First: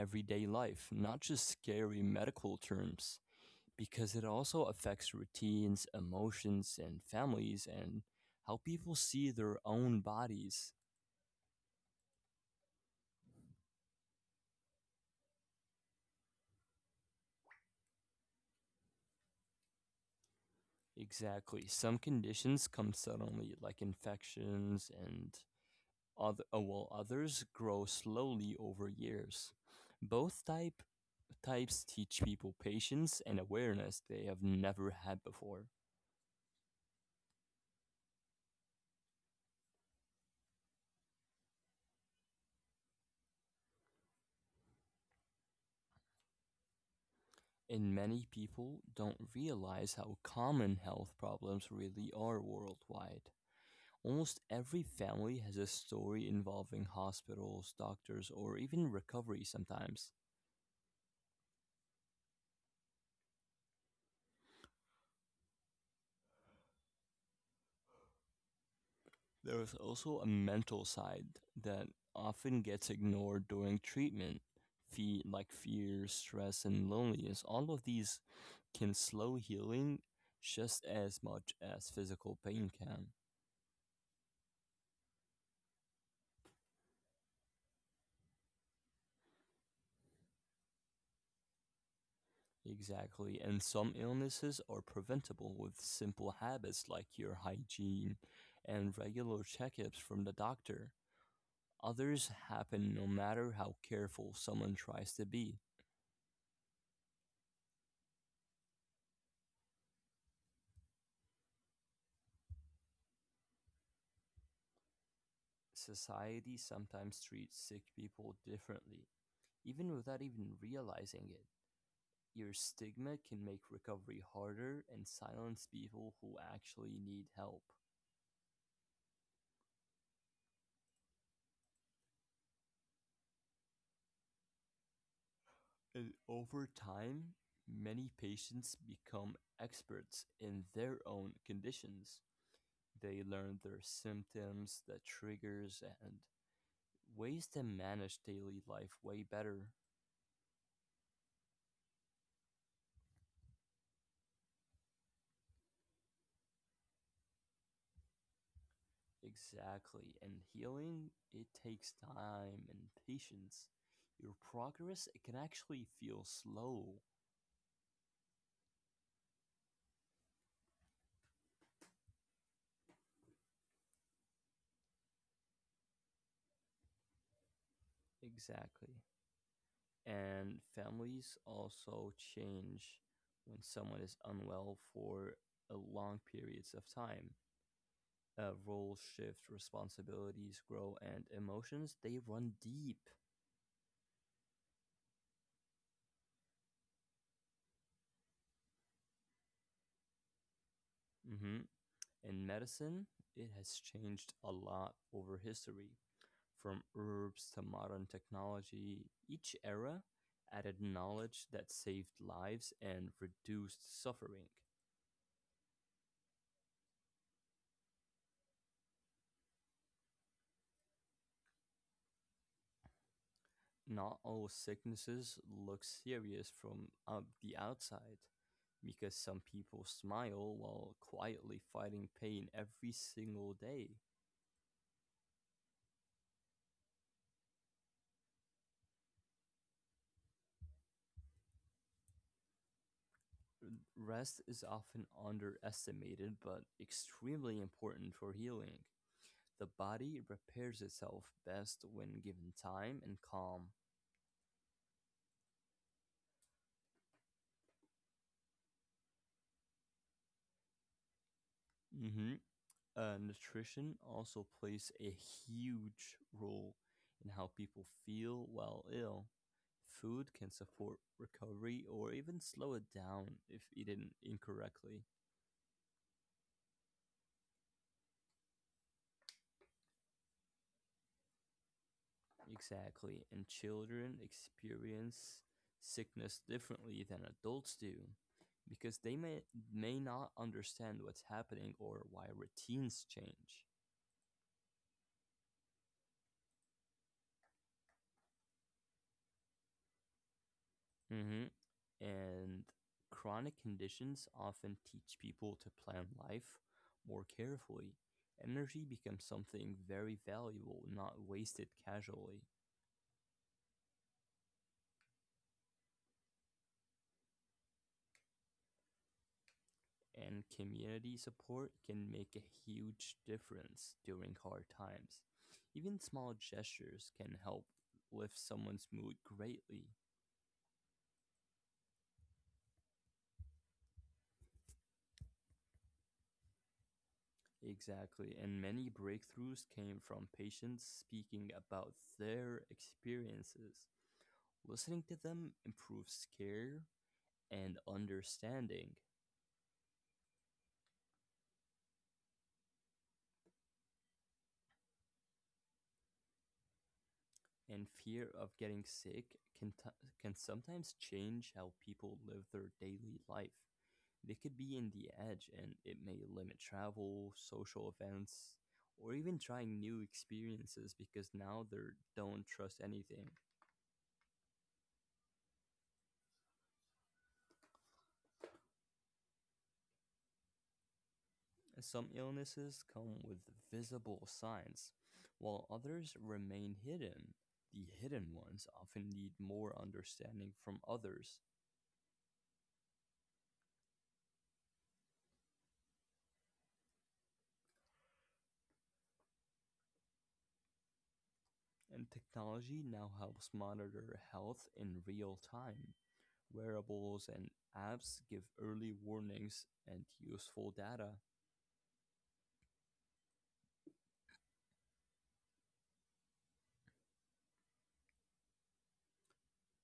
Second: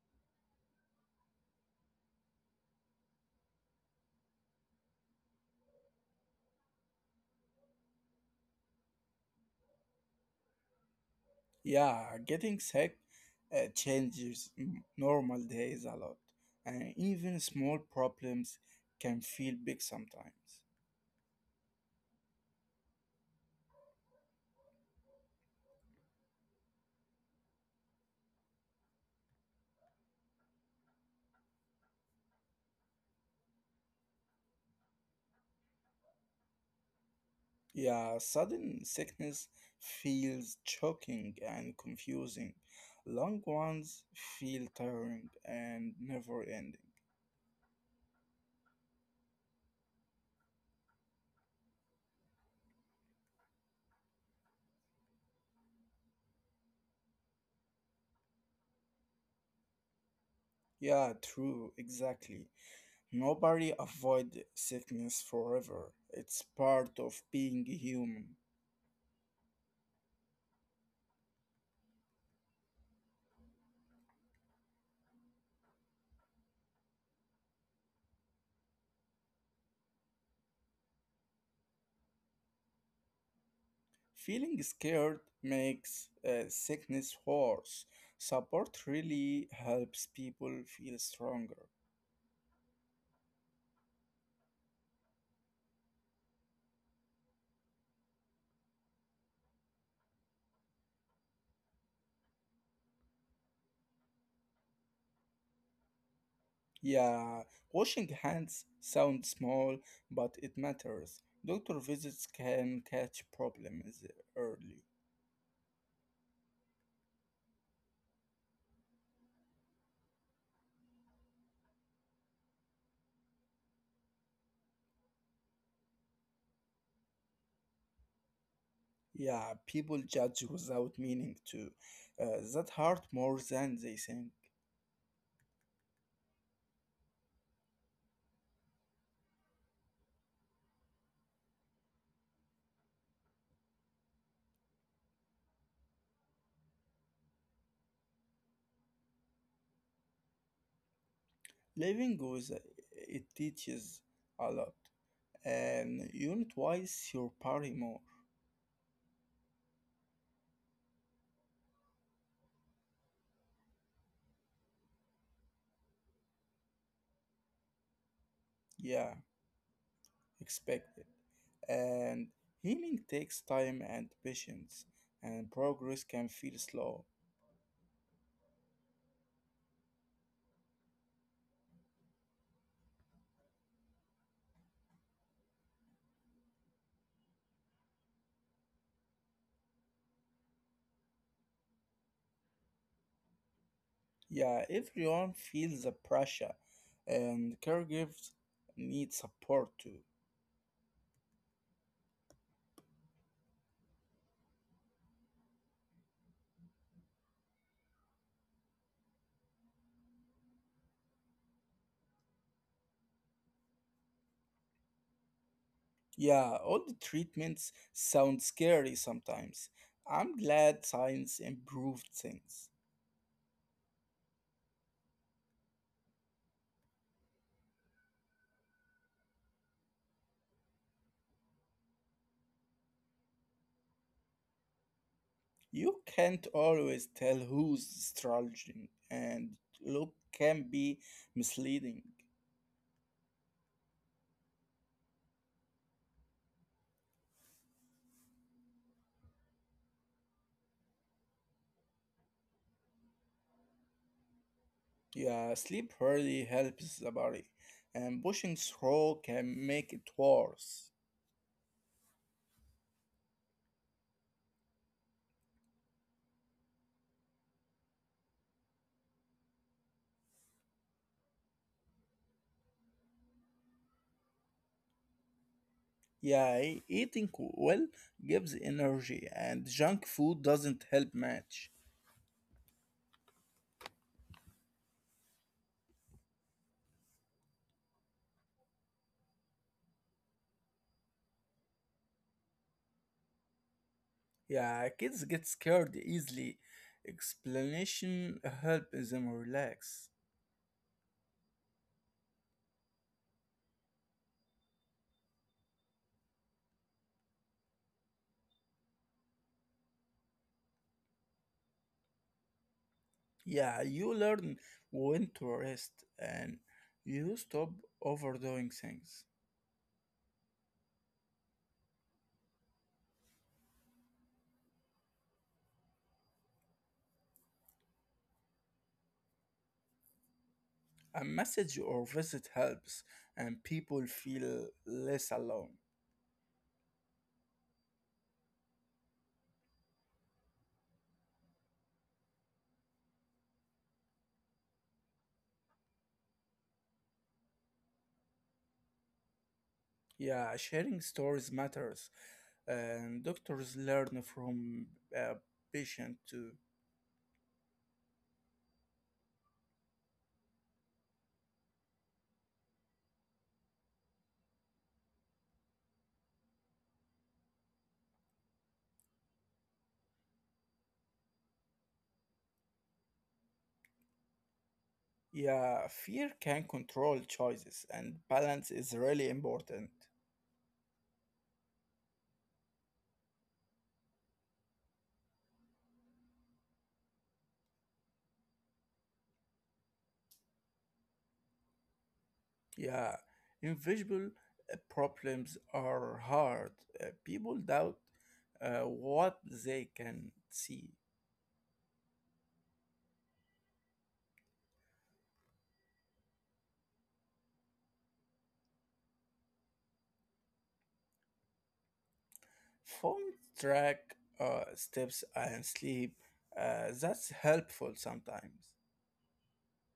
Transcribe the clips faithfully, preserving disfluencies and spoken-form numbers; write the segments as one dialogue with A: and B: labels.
A: everyday life, not just scary medical terms, because it also affects routines, emotions, and families, and how people see their own bodies.
B: Yeah, getting sick uh, changes m- normal days a lot, and even small problems can feel big sometimes.
A: Exactly. Some conditions come suddenly, like infections, and other, uh, while others grow slowly over years. Both type types teach people patience and awareness they have never had before.
B: Yeah, sudden sickness feels choking and confusing. Long ones feel tiring and never ending.
A: And many people don't realize how common health problems really are worldwide. Almost every family has a story involving hospitals, doctors, or even recovery sometimes.
B: Yeah, true, exactly. Nobody avoid sickness forever. It's part of being human.
A: There is also a mental side that often gets ignored during treatment. Fe- like fear, stress, and loneliness, all of these can slow healing just as much as physical pain can.
B: Feeling scared makes uh, sickness worse. Support really helps people feel stronger.
A: Exactly. And some illnesses are preventable with simple habits like your hygiene and regular checkups from the doctor. Others happen no matter how careful someone tries to be.
B: Yeah, washing hands sounds small, but it matters. Doctor visits can catch problems early.
A: Society sometimes treats sick people differently, even without even realizing it. Your stigma can make recovery harder and silence people who actually need help.
B: Yeah, people judge without meaning to. Uh, that hurt more than they think.
A: And over time, many patients become experts in their own conditions. They learn their symptoms, the triggers, and ways to manage daily life way better.
B: Living with it teaches a lot, and you notice your party more.
A: Exactly. And healing, it takes time and patience. Your progress, it can actually feel slow.
B: Yeah, expect it. And healing takes time and patience, and progress can feel slow.
A: Exactly. And families also change when someone is unwell for a long periods of time. Uh, roles shift, responsibilities grow, and emotions, they run deep.
B: Yeah, everyone feels the pressure, and caregivers need support too.
A: hmm In medicine, it has changed a lot over history, from herbs to modern technology. Each era added knowledge that saved lives and reduced suffering.
B: Yeah, all the treatments sound scary sometimes. I'm glad science improved things.
A: Not all sicknesses look serious from uh, the outside, because some people smile while quietly fighting pain every single day.
B: You can't always tell who's struggling, and look can be misleading.
A: Rest is often underestimated but extremely important for healing. The body repairs itself best when given time and calm.
B: Yeah, sleep really helps the body, and pushing through can make it worse.
A: hmm Uh, nutrition also plays a huge role in how people feel while ill. Food can support recovery or even slow it down if eaten incorrectly.
B: Yeah, e- eating well gives energy, and junk food doesn't help much.
A: Exactly. And children experience sickness differently than adults do, because they may may not understand what's happening or why routines change.
B: Yeah, kids get scared easily. Explanation helps them relax.
A: hmm And chronic conditions often teach people to plan life more carefully. Energy becomes something very valuable, not wasted casually.
B: Yeah, you learn when to rest, and you stop overdoing things.
A: And community support can make a huge difference during hard times. Even small gestures can help lift someone's mood greatly.
B: A message or visit helps, and people feel less alone.
A: Exactly, and many breakthroughs came from patients speaking about their experiences. Listening to them improves care and understanding.
B: Yeah, sharing stories matters, and doctors learn from uh, patient too.
A: And fear of getting sick can, t- can sometimes change how people live their daily life. They could be in the edge, and it may limit travel, social events, or even trying new experiences, because now they don't trust anything.
B: Yeah, fear can control choices, and balance is really important.
A: Some illnesses come with visible signs, while others remain hidden. The hidden ones often need more understanding from others.
B: Yeah, invisible uh, problems are hard. Uh, people doubt uh, what they can see.
A: And technology now helps monitor health in real time. Wearables and apps give early warnings and useful data.
B: Phone track uh, steps and sleep. Uh, that's helpful sometimes.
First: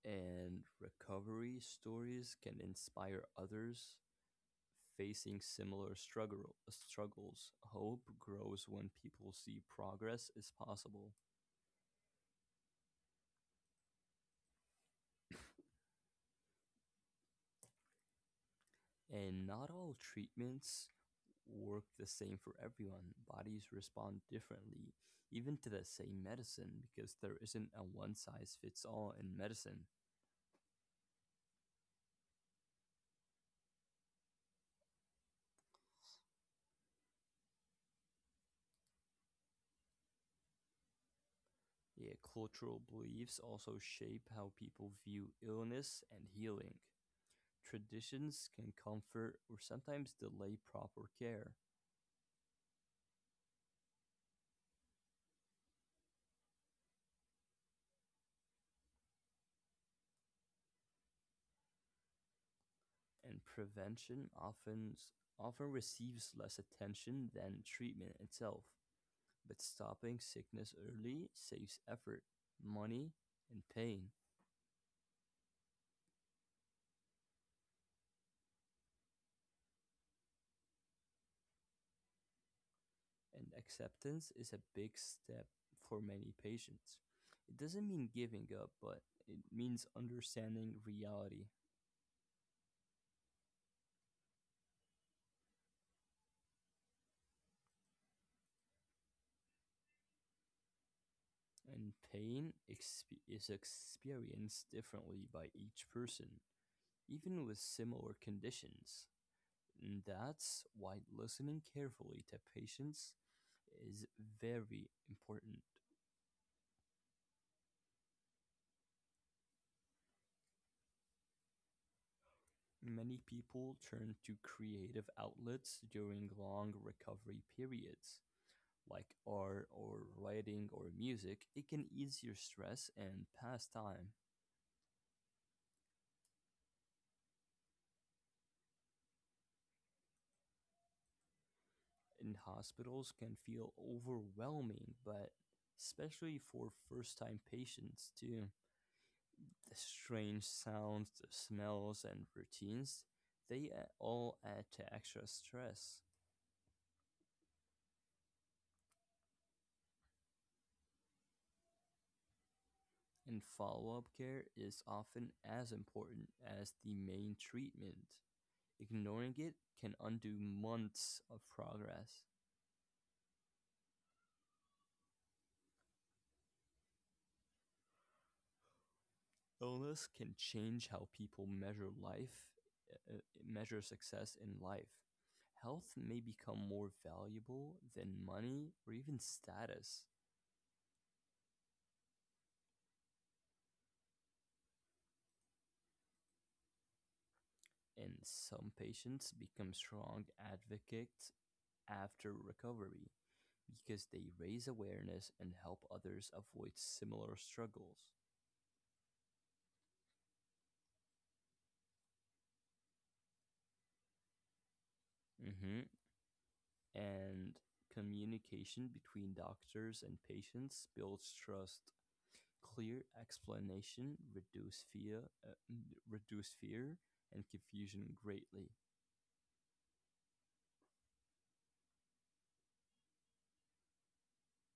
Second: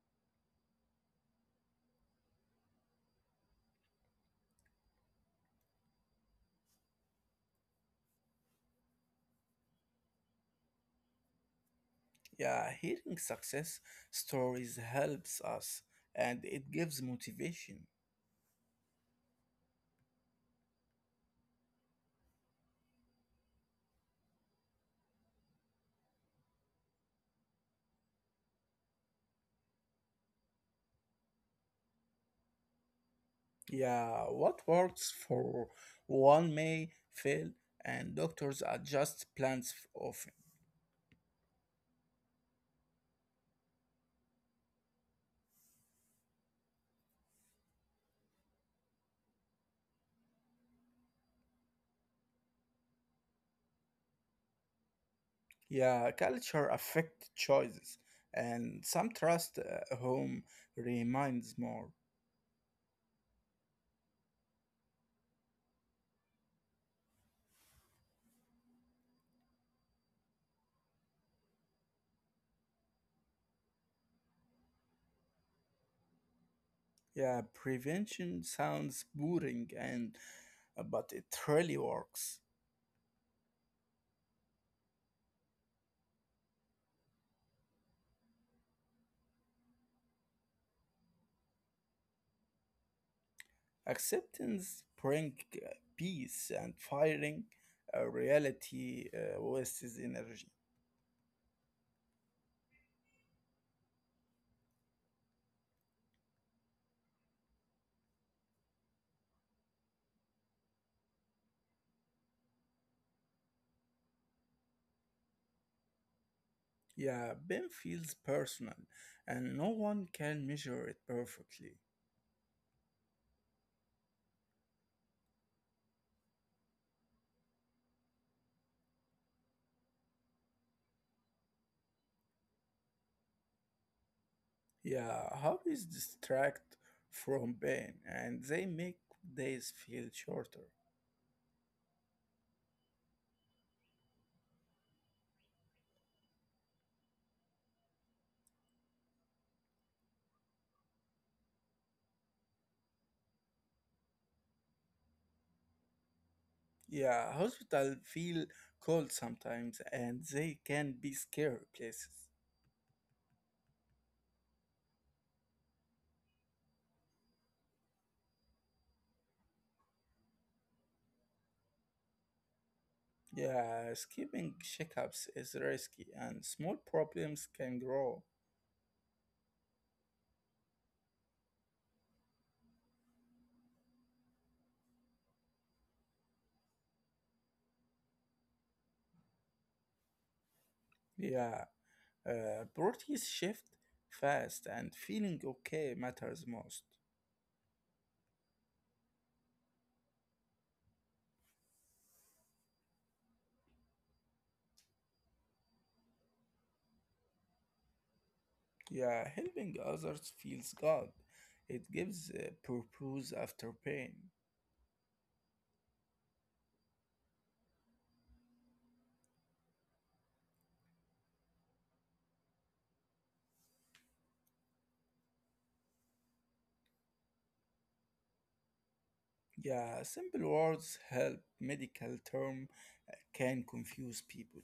A: And recovery stories can inspire others facing similar struggle, struggles. Hope grows when people see progress is possible.
B: Yeah, hearing success stories helps us and it gives motivation.
A: And not all treatments work the same for everyone. Bodies respond differently, even to the same medicine, because there isn't a one size fits all in medicine.
B: Yeah, what works for one may fail and doctors adjust plans f- often.
A: Yeah, cultural beliefs also shape how people view illness and healing. Traditions can comfort or sometimes delay proper care.
B: Yeah, culture affect choices and some trust uh, home reminds more.
A: And prevention often often receives less attention than treatment itself. But stopping sickness early saves effort, money, and pain.
B: Yeah, prevention sounds boring and uh, but it really works.
A: And acceptance is a big step for many patients. It doesn't mean giving up, but it means understanding reality.
B: Acceptance brings peace and firing a reality uh, wastes energy.
A: And pain exp- is experienced differently by each person, even with similar conditions. And that's why listening carefully to patients is very important.
B: Yeah, pain feels personal and no one can measure it perfectly.
A: Many people turn to creative outlets during long recovery periods, like art or writing or music. It can ease your stress and pass time.
B: Yeah, hobbies distract from pain and they make days feel shorter.
A: And hospitals can feel overwhelming, but especially for first time patients, too. The strange sounds, the smells, and routines, they all add to extra stress.
B: Yeah, hospital feel cold sometimes and they can be scary places.
A: And follow up care is often as important as the main treatment. Ignoring it can undo months of progress.
B: Yeah, skipping checkups is risky and small problems can grow.
A: Illness can change how people measure life, uh, uh, measure success in life. Health may become more valuable than money or even status.
B: Yeah, Uh, priorities shift fast, and feeling okay matters most.
A: And some patients become strong advocates after recovery, because they raise awareness and help others avoid similar struggles.
B: Yeah, helping others feels good. It gives uh, purpose after pain.
A: hmm And communication between doctors and patients builds trust. Clear explanation reduce fear, uh, reduce fear and confusion greatly.
B: Yeah, simple words help. Medical term uh, can confuse people.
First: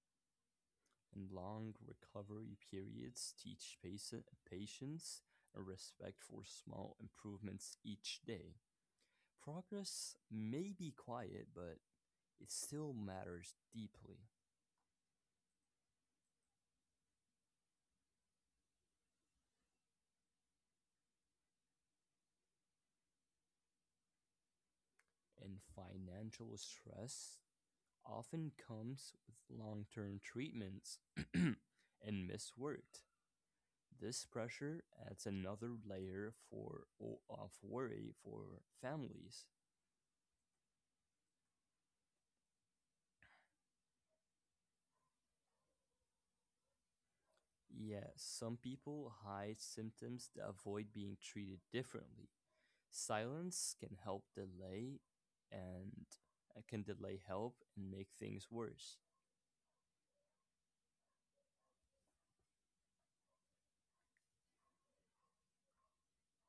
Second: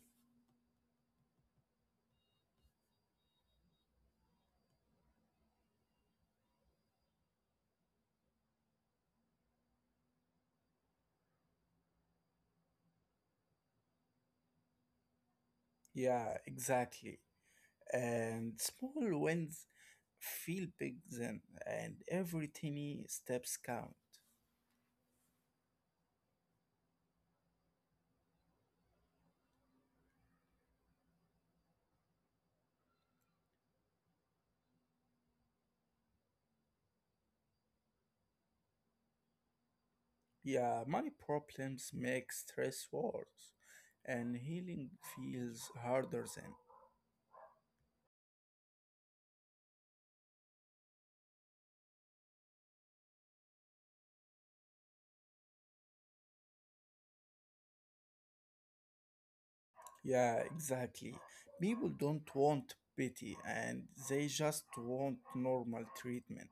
A: And long recovery periods teach paci- patience, a respect for small improvements each day. Progress may be quiet, but it still matters deeply.
B: Yeah, exactly. And small wins feel big then, and every tiny steps count.
A: And financial stress often comes with long term treatments and missed work. This pressure adds another layer for, of worry for families.
B: Yeah, money problems make stress worse and healing feels harder then.
A: Yes, some people hide symptoms to avoid being treated differently. Silence can help delay and uh, can delay help and make things worse.
B: Yeah, exactly. People don't want pity and they just want normal treatment.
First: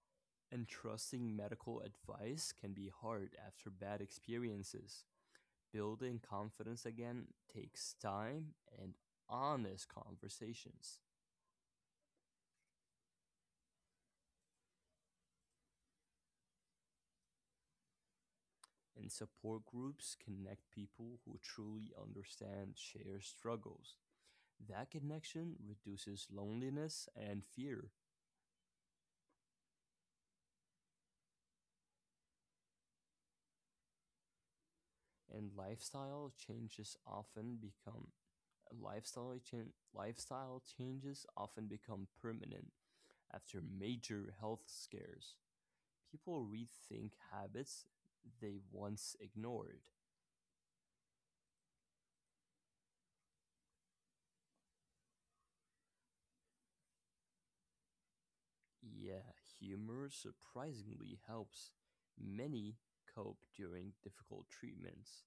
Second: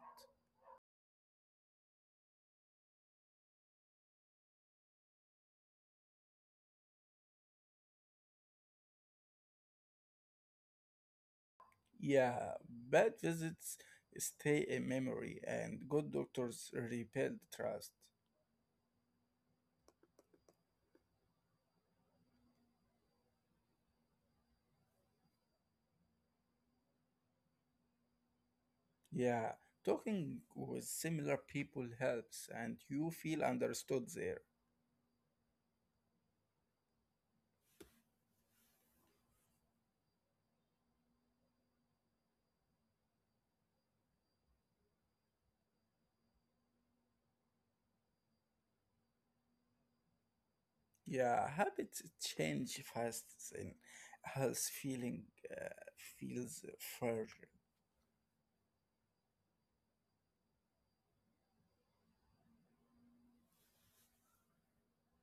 A: And trusting medical advice can be hard after bad experiences. Building confidence again takes time and honest conversations.
B: Yeah, bad visits stay a memory and good doctors rebuild trust.
A: And support groups connect people who truly understand shared struggles. That connection reduces loneliness and fear.
B: Yeah, talking with similar people helps and you feel understood there.
A: And lifestyle changes often become lifestyle chan- lifestyle changes often become permanent after major health scares. People rethink habits they once ignored.
B: Yeah, habits change fast and has feeling uh, feels further.
A: Yeah, humor surprisingly helps many cope during difficult treatments.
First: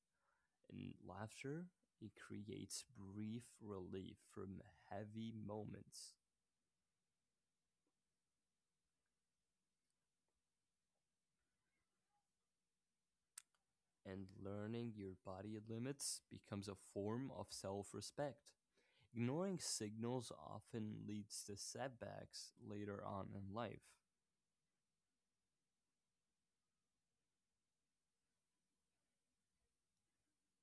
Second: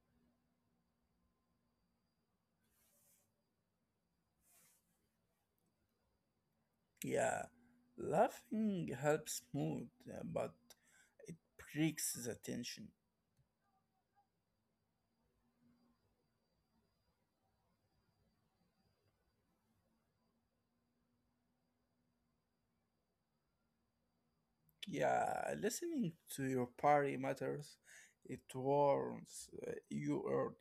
A: In laughter, it creates brief relief from heavy moments.
B: Yeah, laughing helps mood, uh, but it breaks the tension.
A: And learning your body limits becomes a form of self respect. Ignoring signals often leads to setbacks later on in life.
B: Yeah, listening to your party matters. It warns uh, you early.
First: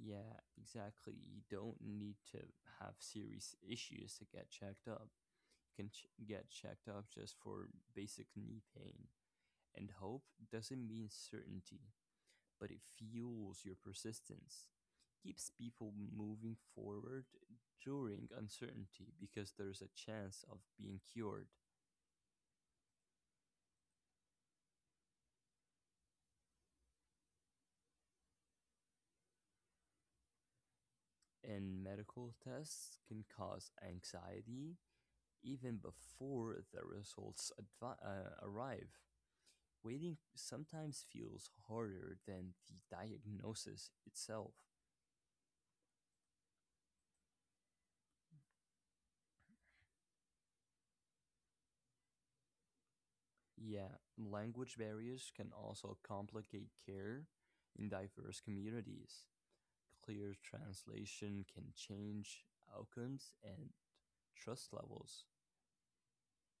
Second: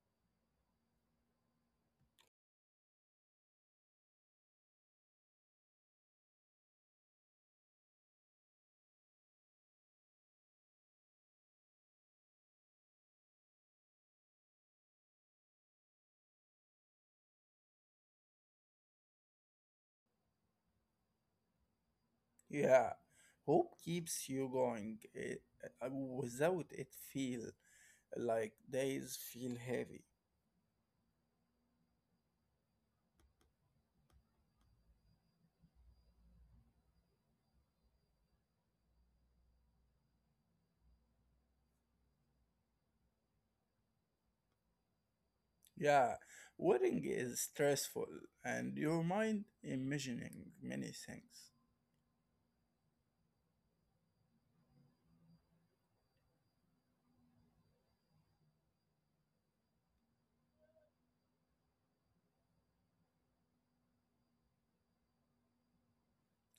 A: Yeah, exactly. You don't need to have serious issues to get checked up. You can ch- get checked up just for basic knee pain. And hope doesn't mean certainty, but it fuels your persistence. Keeps people moving forward during uncertainty, because there's a chance of being cured.
B: Yeah, hope keeps you going. Uh, uh, without it, feel like days feel heavy.
A: And medical tests can cause anxiety even before the results advi- uh, arrive. Waiting sometimes feels harder than the diagnosis itself.
B: Yeah, wedding is stressful, and your mind imagining many things.
A: Yeah, language barriers can also complicate care in diverse communities. Clear translation can change outcomes and trust levels.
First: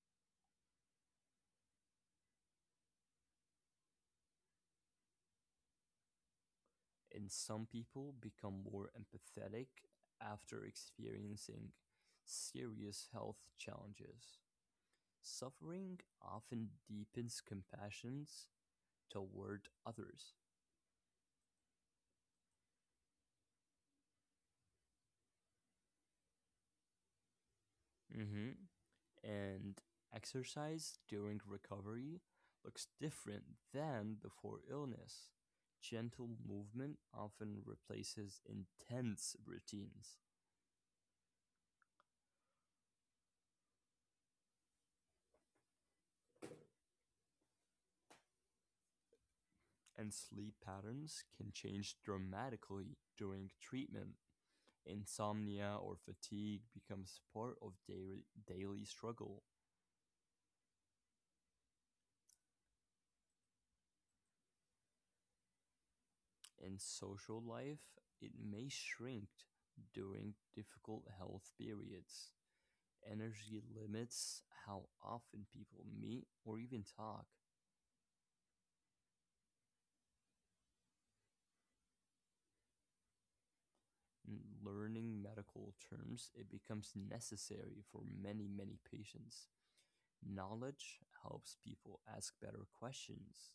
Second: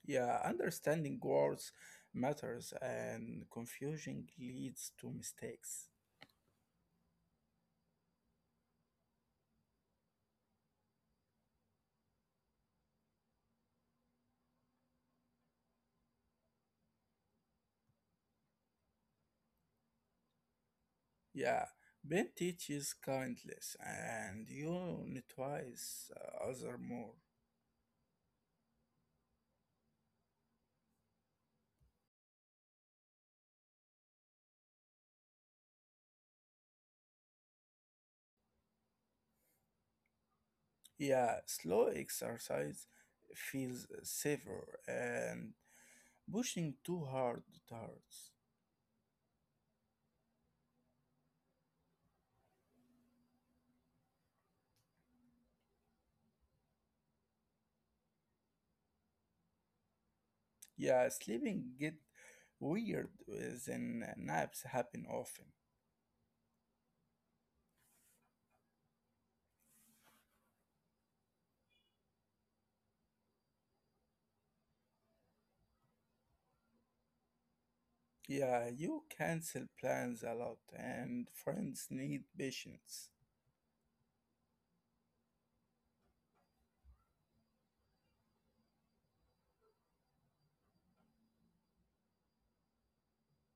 B: Yeah, understanding words matters, and confusion leads to mistakes.
A: And some people become more empathetic after experiencing serious health challenges. Suffering often deepens compassions toward others.
B: Yeah, Ben teaches kindness, and you twice other more.
A: hmm and exercise during recovery looks different than before illness. Gentle movement often replaces intense routines.
B: Yeah, slow exercise feels safer, and pushing too hard hurts.
A: And sleep patterns can change dramatically during treatment. Insomnia or fatigue becomes part of daily, daily struggle.
B: Yeah, sleeping get weird when naps happen often.
A: In social life, it may shrink during difficult health periods. Energy limits how often people meet or even talk.
B: Yeah, you cancel plans a lot, and friends need patience.
A: In learning medical terms, it becomes necessary for many, many patients. Knowledge helps people ask better questions.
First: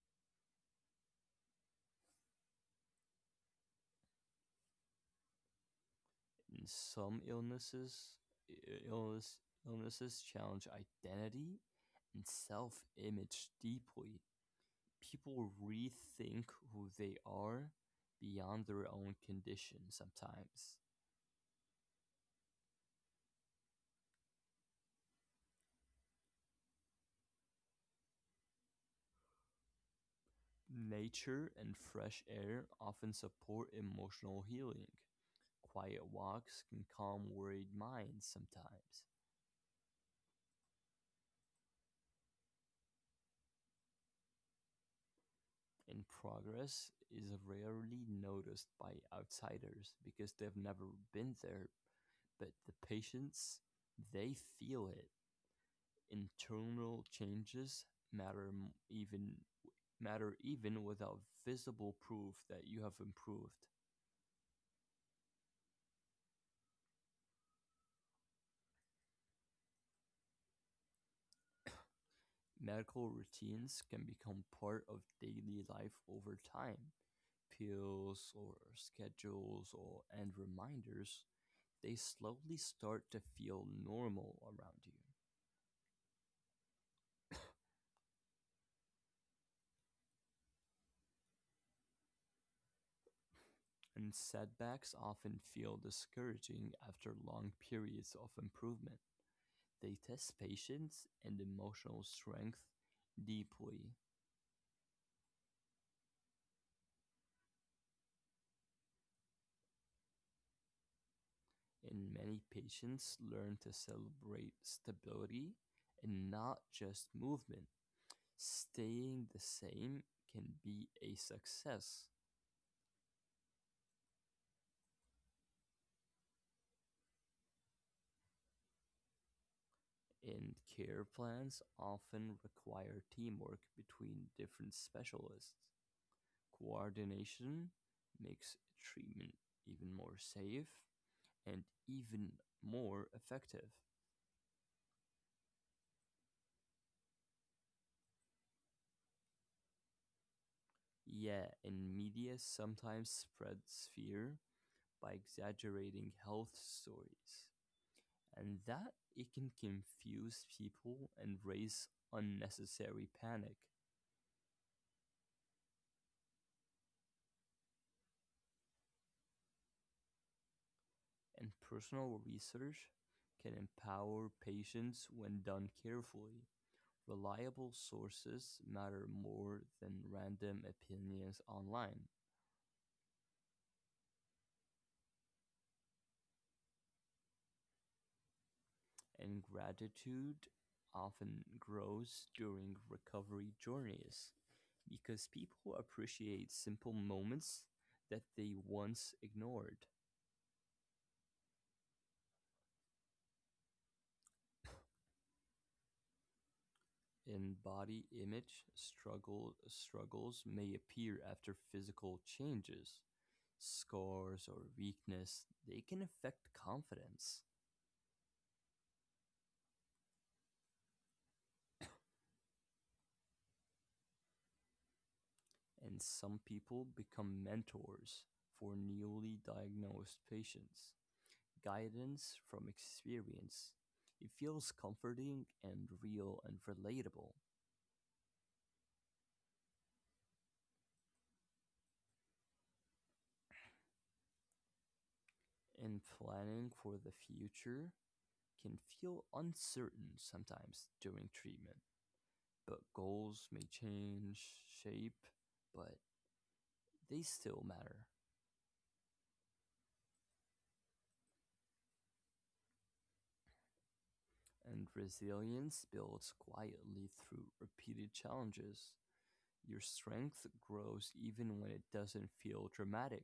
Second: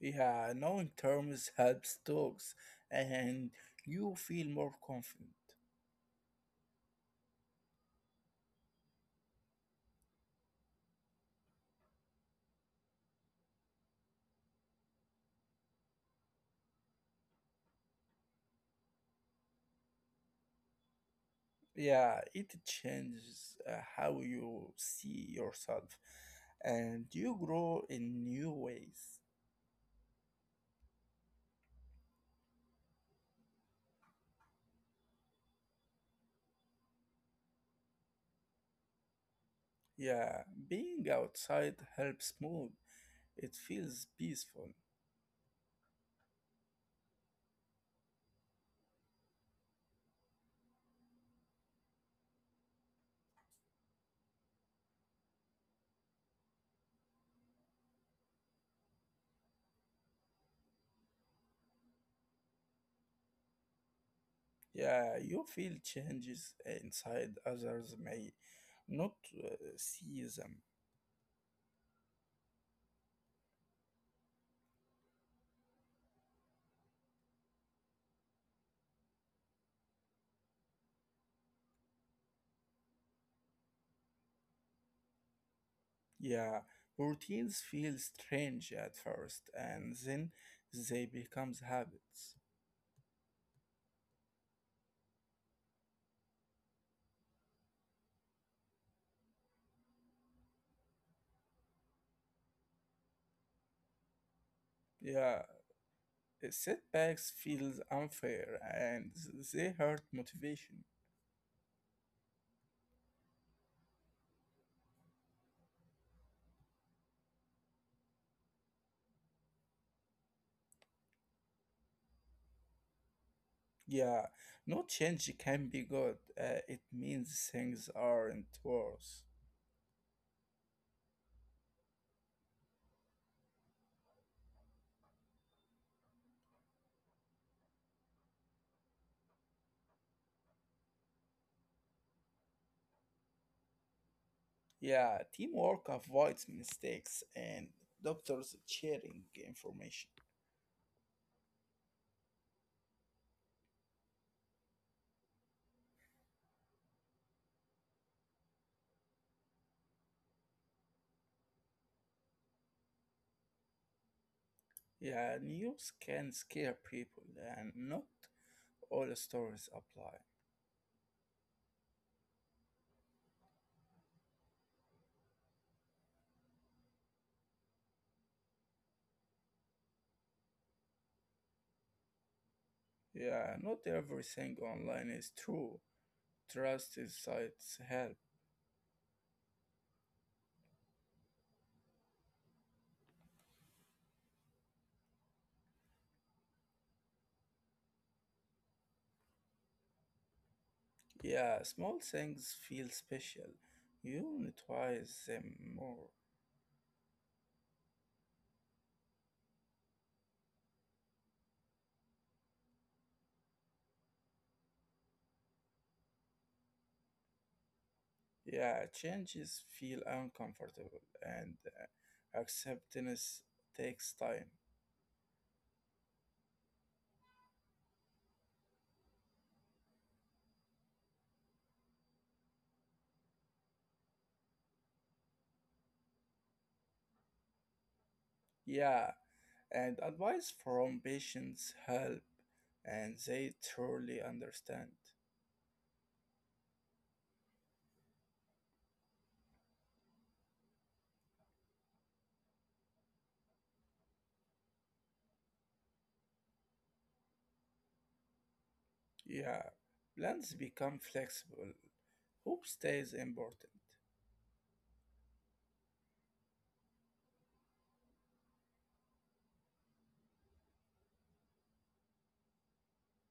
B: Yeah, knowing terms helps talks, and you feel more confident.
A: In some illnesses, illness, illnesses challenge identity and self image deeply. People rethink who they are beyond their own condition sometimes.
B: Yeah, it changes uh, how you see yourself, and you grow in new ways.
A: Nature and fresh air often support emotional healing. Quiet walks can calm worried minds sometimes.
B: Yeah, being outside helps mood. It feels peaceful.
A: And progress is rarely noticed by outsiders, because they've never been there. But the patients, they feel it. Internal changes matter m- even matter even without visible proof that you have improved.
B: Yeah, you feel changes inside others may not uh, see them.
A: Medical routines can become part of daily life over time. Pills or schedules or and reminders, they slowly start to feel normal around you.
B: Yeah, routines feel strange at first and then they become habits.
A: And setbacks often feel discouraging after long periods of improvement. They test patience and emotional strength deeply.
B: Yeah, setbacks feel unfair and they hurt motivation.
A: And many patients learn to celebrate stability and not just movement. Staying the same can be a success.
B: Yeah, no change can be good. Uh, it means things aren't worse.
A: And care plans often require teamwork between different specialists. Coordination makes treatment even more safe and even more effective.
B: Yeah, teamwork avoids mistakes and doctors sharing information.
A: Yeah, and media sometimes spreads fear by exaggerating health stories, and that it can confuse people and raise unnecessary panic.
B: Yeah, news can scare people, and not all stories apply.
A: And personal research can empower patients when done carefully. Reliable sources matter more than random opinions online.
B: Yeah, not everything online is true. Trust is sites help.
A: And gratitude often grows during recovery journeys, because people appreciate simple moments that they once ignored.
B: Yeah, small things feel special. You notice them more.
A: In body image, struggle, struggles may appear after physical changes, scars, or weakness, they can affect confidence.
B: Yeah, changes feel uncomfortable, and uh, acceptance takes time.
A: And some people become mentors for newly diagnosed patients. Guidance from experience. It feels comforting and real and relatable.
B: Yeah, and advice from patients help, and they truly understand.
A: And planning for the future can feel uncertain sometimes during treatment. But goals may change shape, but they still matter.
B: Yeah, plans become flexible. Hope stays important.
A: And resilience builds quietly through repeated challenges. Your strength grows even when it doesn't feel dramatic.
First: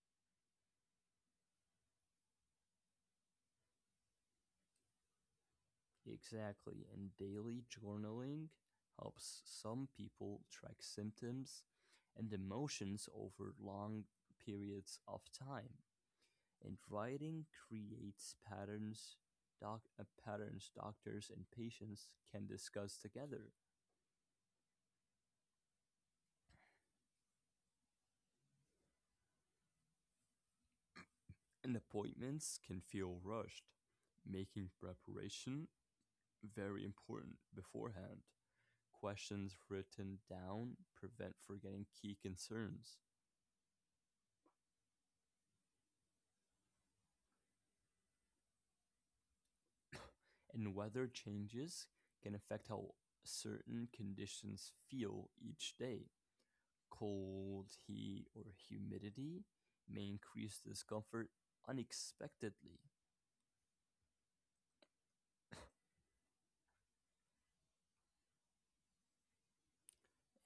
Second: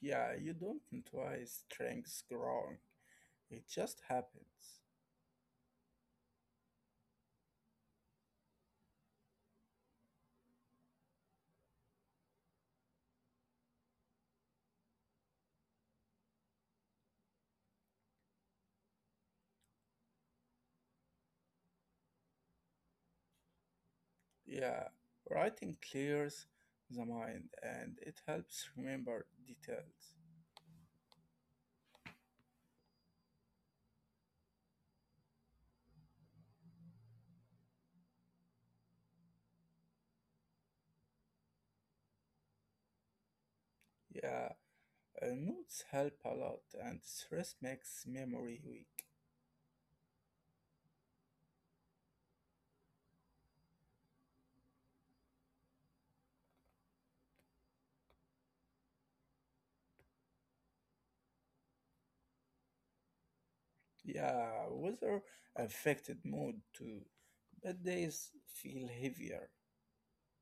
B: Yeah, you don't twice strengths growing. It just happens.
A: Exactly, and daily journaling helps some people track symptoms and emotions over long periods of time. And writing creates patterns, doc- uh, patterns doctors and patients can discuss together.
B: Yeah, writing clears the mind and it helps remember details.
A: And appointments can feel rushed, making preparation very important beforehand. Questions written down prevent forgetting key concerns.
B: Yeah, uh, notes help a lot and stress makes memory weak.
A: And weather changes can affect how certain conditions feel each day. Cold, heat, or humidity may increase discomfort unexpectedly.
B: Yeah, weather affected mood too. Bad days feel heavier.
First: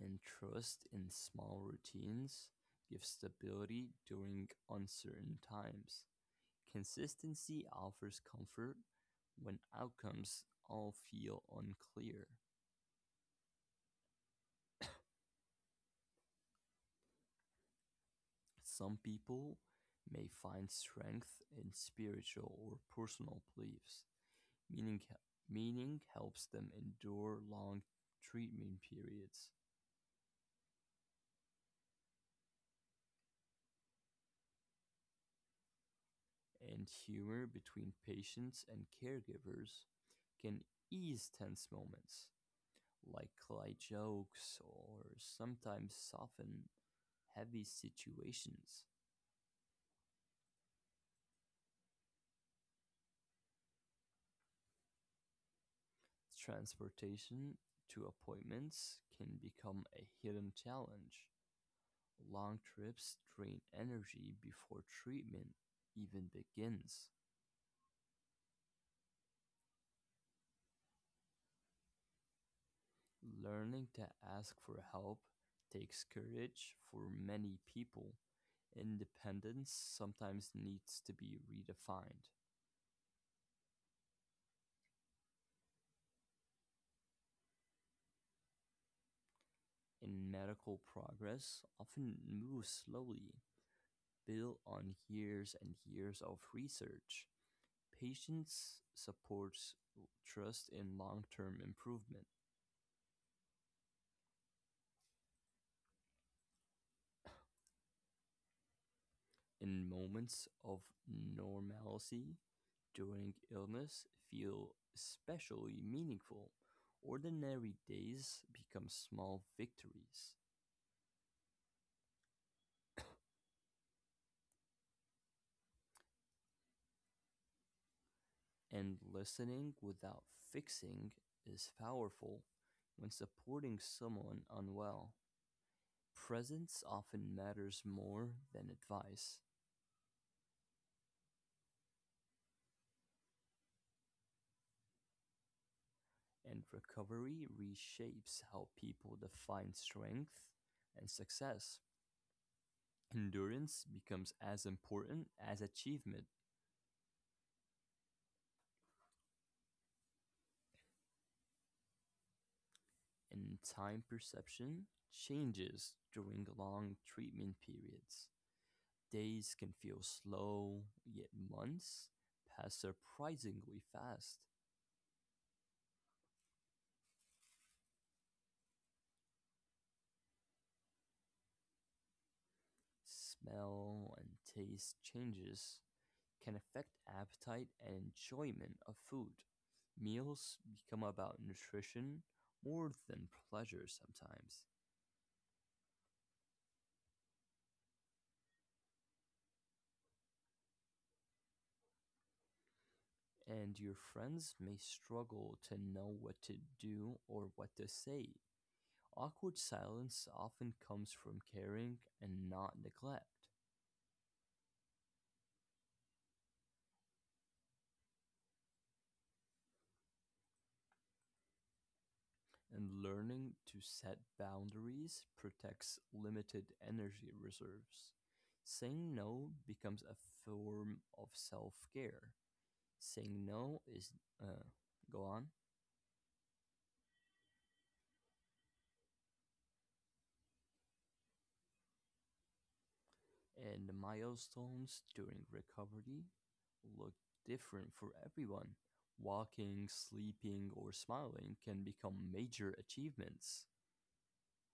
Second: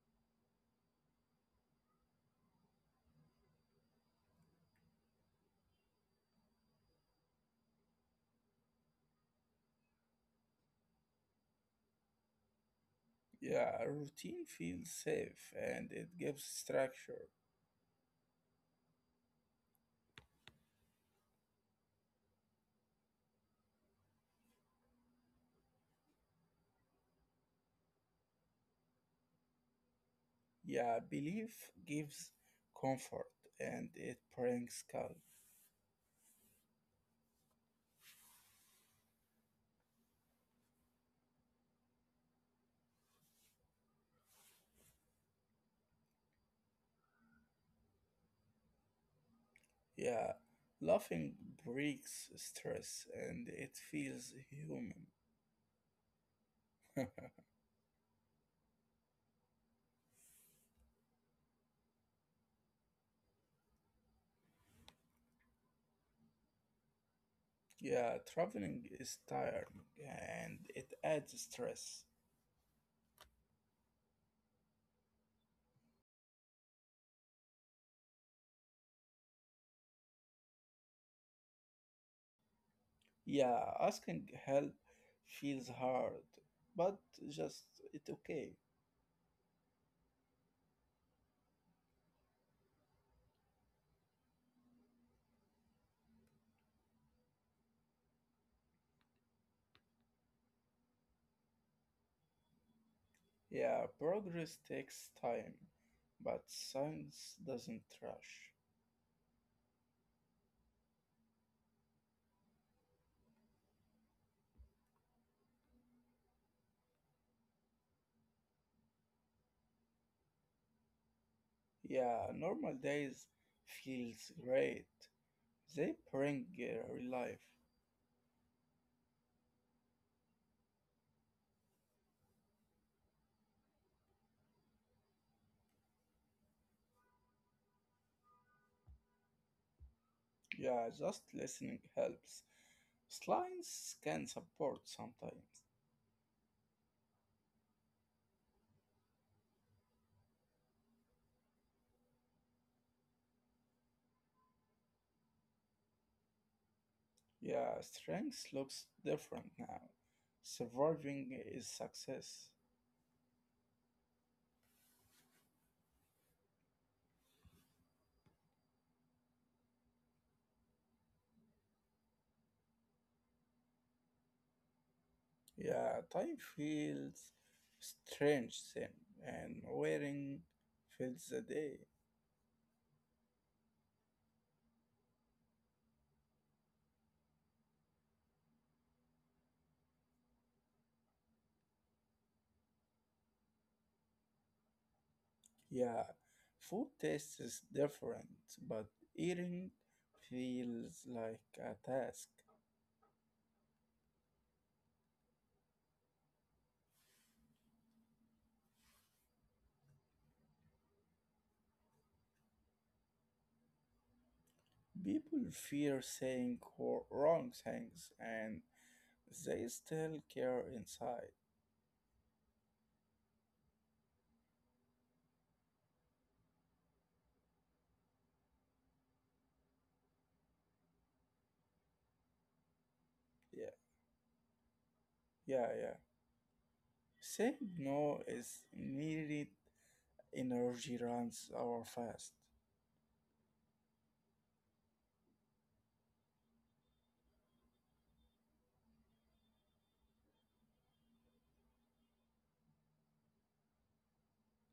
A: And trust in small routines gives stability during uncertain times. Consistency offers comfort when outcomes all feel unclear.
B: Yeah, a routine feels safe and it gives structure.
A: Some people may find strength in spiritual or personal beliefs. Meaning, meaning helps them endure long treatment periods.
B: Yeah, belief gives comfort and it brings calm.
A: And humor between patients and caregivers can ease tense moments, like light jokes or sometimes soften heavy situations.
B: Yeah, laughing breaks stress and it feels human.
A: Transportation to appointments can become a hidden challenge; long trips drain energy before treatment even begins.
B: Yeah, traveling is tiring and it adds stress.
A: Learning to ask for help takes courage for many people. Independence sometimes needs to be redefined.
B: Yeah, asking help feels hard, but just it's okay.
A: And medical progress often moves slowly, built on years and years of research. Patience supports trust and long-term improvement.
B: Yeah, progress takes time, but science doesn't rush.
A: In moments of normalcy during illness feel especially meaningful. Ordinary days become small victories.
B: Yeah, normal days feels great. They bring uh, life.
A: And listening without fixing is powerful when supporting someone unwell. Presence often matters more than advice.
B: Yeah, just listening helps. Slimes can support sometimes.
A: And recovery reshapes how people define strength and success. Endurance becomes as important as achievement.
B: Yeah, strength looks different now. Surviving is success.
A: And time perception changes during long treatment periods. Days can feel slow, yet months pass surprisingly fast.
B: Yeah, time feels strange then, and wearing fills the day.
A: Smell and taste changes can affect appetite and enjoyment of food. Meals become about nutrition more than pleasure sometimes.
B: Yeah, food tastes different, but eating feels like a task.
A: And your friends may struggle to know what to do or what to say. Awkward silence often comes from caring and not neglect.
B: People fear saying wor- wrong things and they still care inside.
A: And learning to set boundaries protects limited energy reserves. Saying no becomes a form of self care. Saying
B: Yeah,
A: no is, uh, go on.
B: yeah, yeah. Saying no is needed energy runs our fast.
A: And the milestones during recovery look different for everyone. Walking, sleeping, or smiling can become major achievements.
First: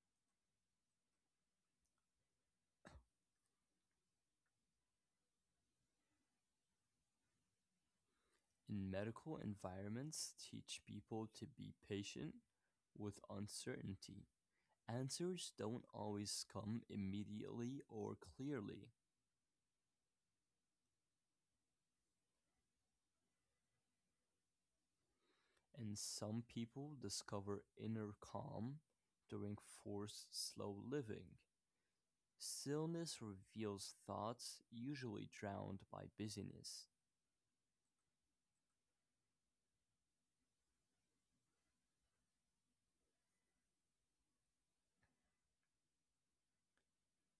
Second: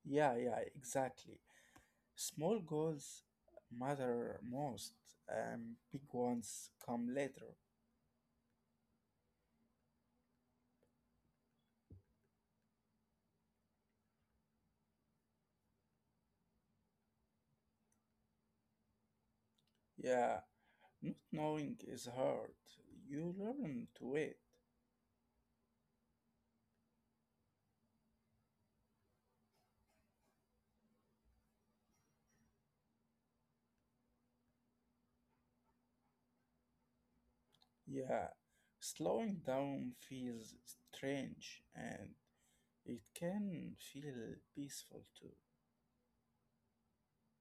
B: Yeah, yeah, exactly. Small goals matter most and big ones come later.
A: In medical environments, teach people to be patient with uncertainty. Answers don't always come immediately or clearly.
B: Yeah, not knowing is hard. You learn to wait.
A: And some people discover inner calm during forced slow living. Stillness reveals thoughts usually drowned by busyness.
B: Yeah, slowing down feels strange and it can feel peaceful too.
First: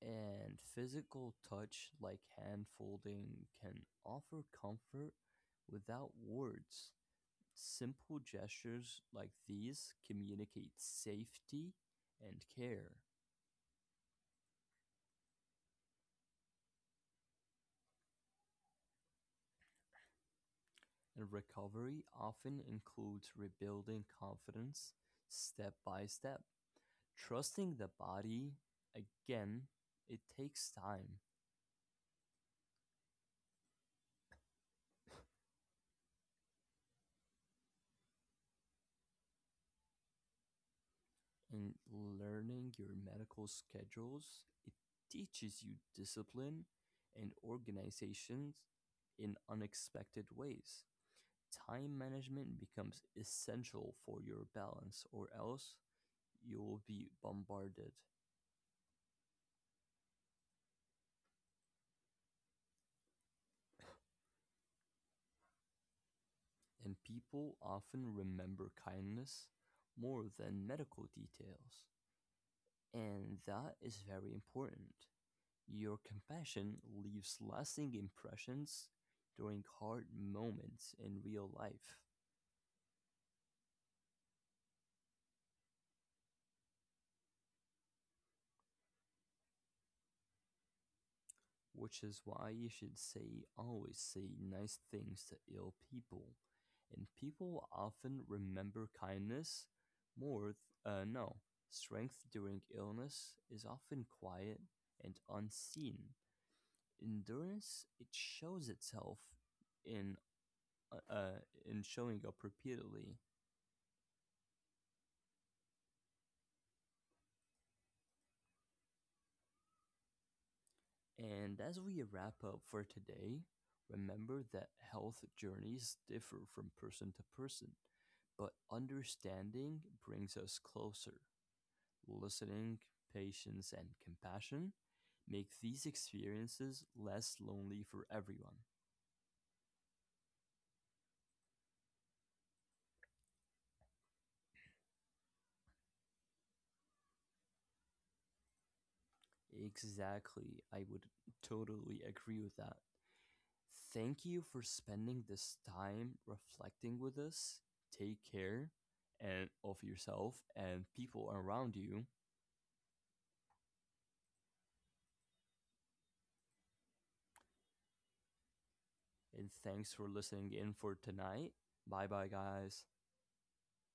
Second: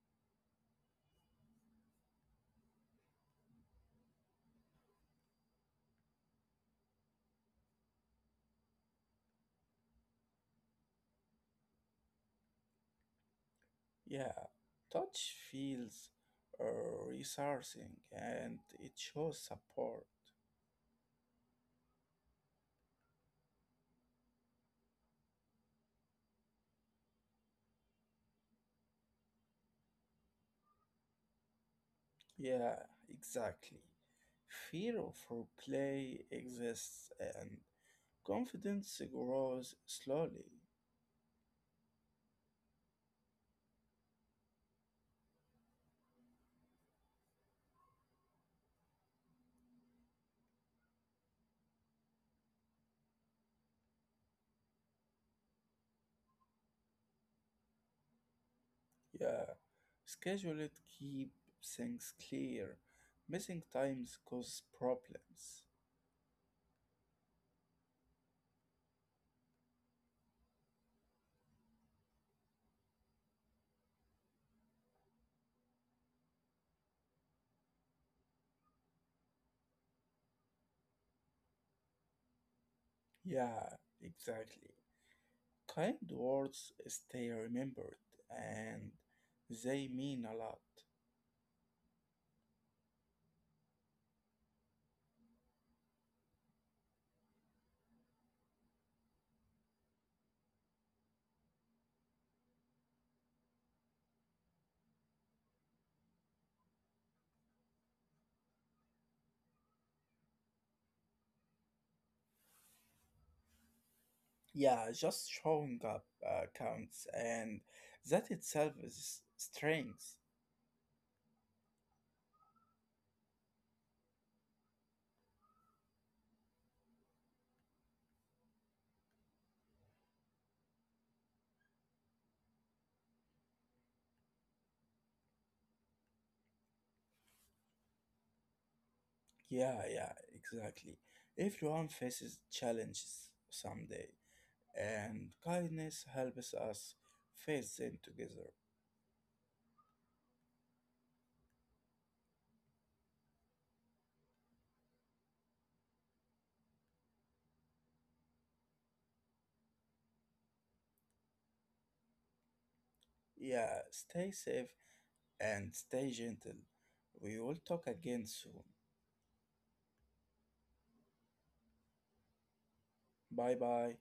A: And physical touch like hand folding can offer comfort without words. Simple gestures like these communicate safety and care.
B: Yeah, touch feels uh, resourcing and it shows support.
A: And recovery often includes rebuilding confidence step by step. Trusting the body, again, it takes time
B: Yeah, exactly. Fear of replay exists and confidence grows slowly.
A: in learning your medical schedules. It teaches you discipline and organizations in unexpected ways. Time management becomes essential for your balance, or else you will be bombarded.
B: Yeah, schedule it, keep things clear. Missing times cause problems.
A: And people often remember kindness more than medical details. And that is very important. Your compassion leaves lasting impressions during hard moments in real life,
B: Yeah, exactly. Kind words stay remembered and they mean a lot.
A: which is why you should say always say nice things to ill people. And people often remember kindness more, th- uh, no, strength during illness is often quiet and unseen. Endurance, it shows itself in, uh, uh, in showing up repeatedly.
B: Yeah, just showing up uh, counts and that itself is strength.
A: And as we wrap up for today, remember that health journeys differ from person to person, but understanding brings us closer. Listening, patience, and compassion make these experiences less lonely for everyone.
B: Yeah, yeah, exactly. Everyone faces challenges someday and kindness helps us face them together.
A: Exactly. I would totally agree with that. Thank you for spending this time reflecting with us. Take care and of yourself and people around you.
B: Yeah, stay safe and stay gentle. We will talk again soon.
A: And thanks for listening in for tonight. Bye bye, guys.
B: Bye bye.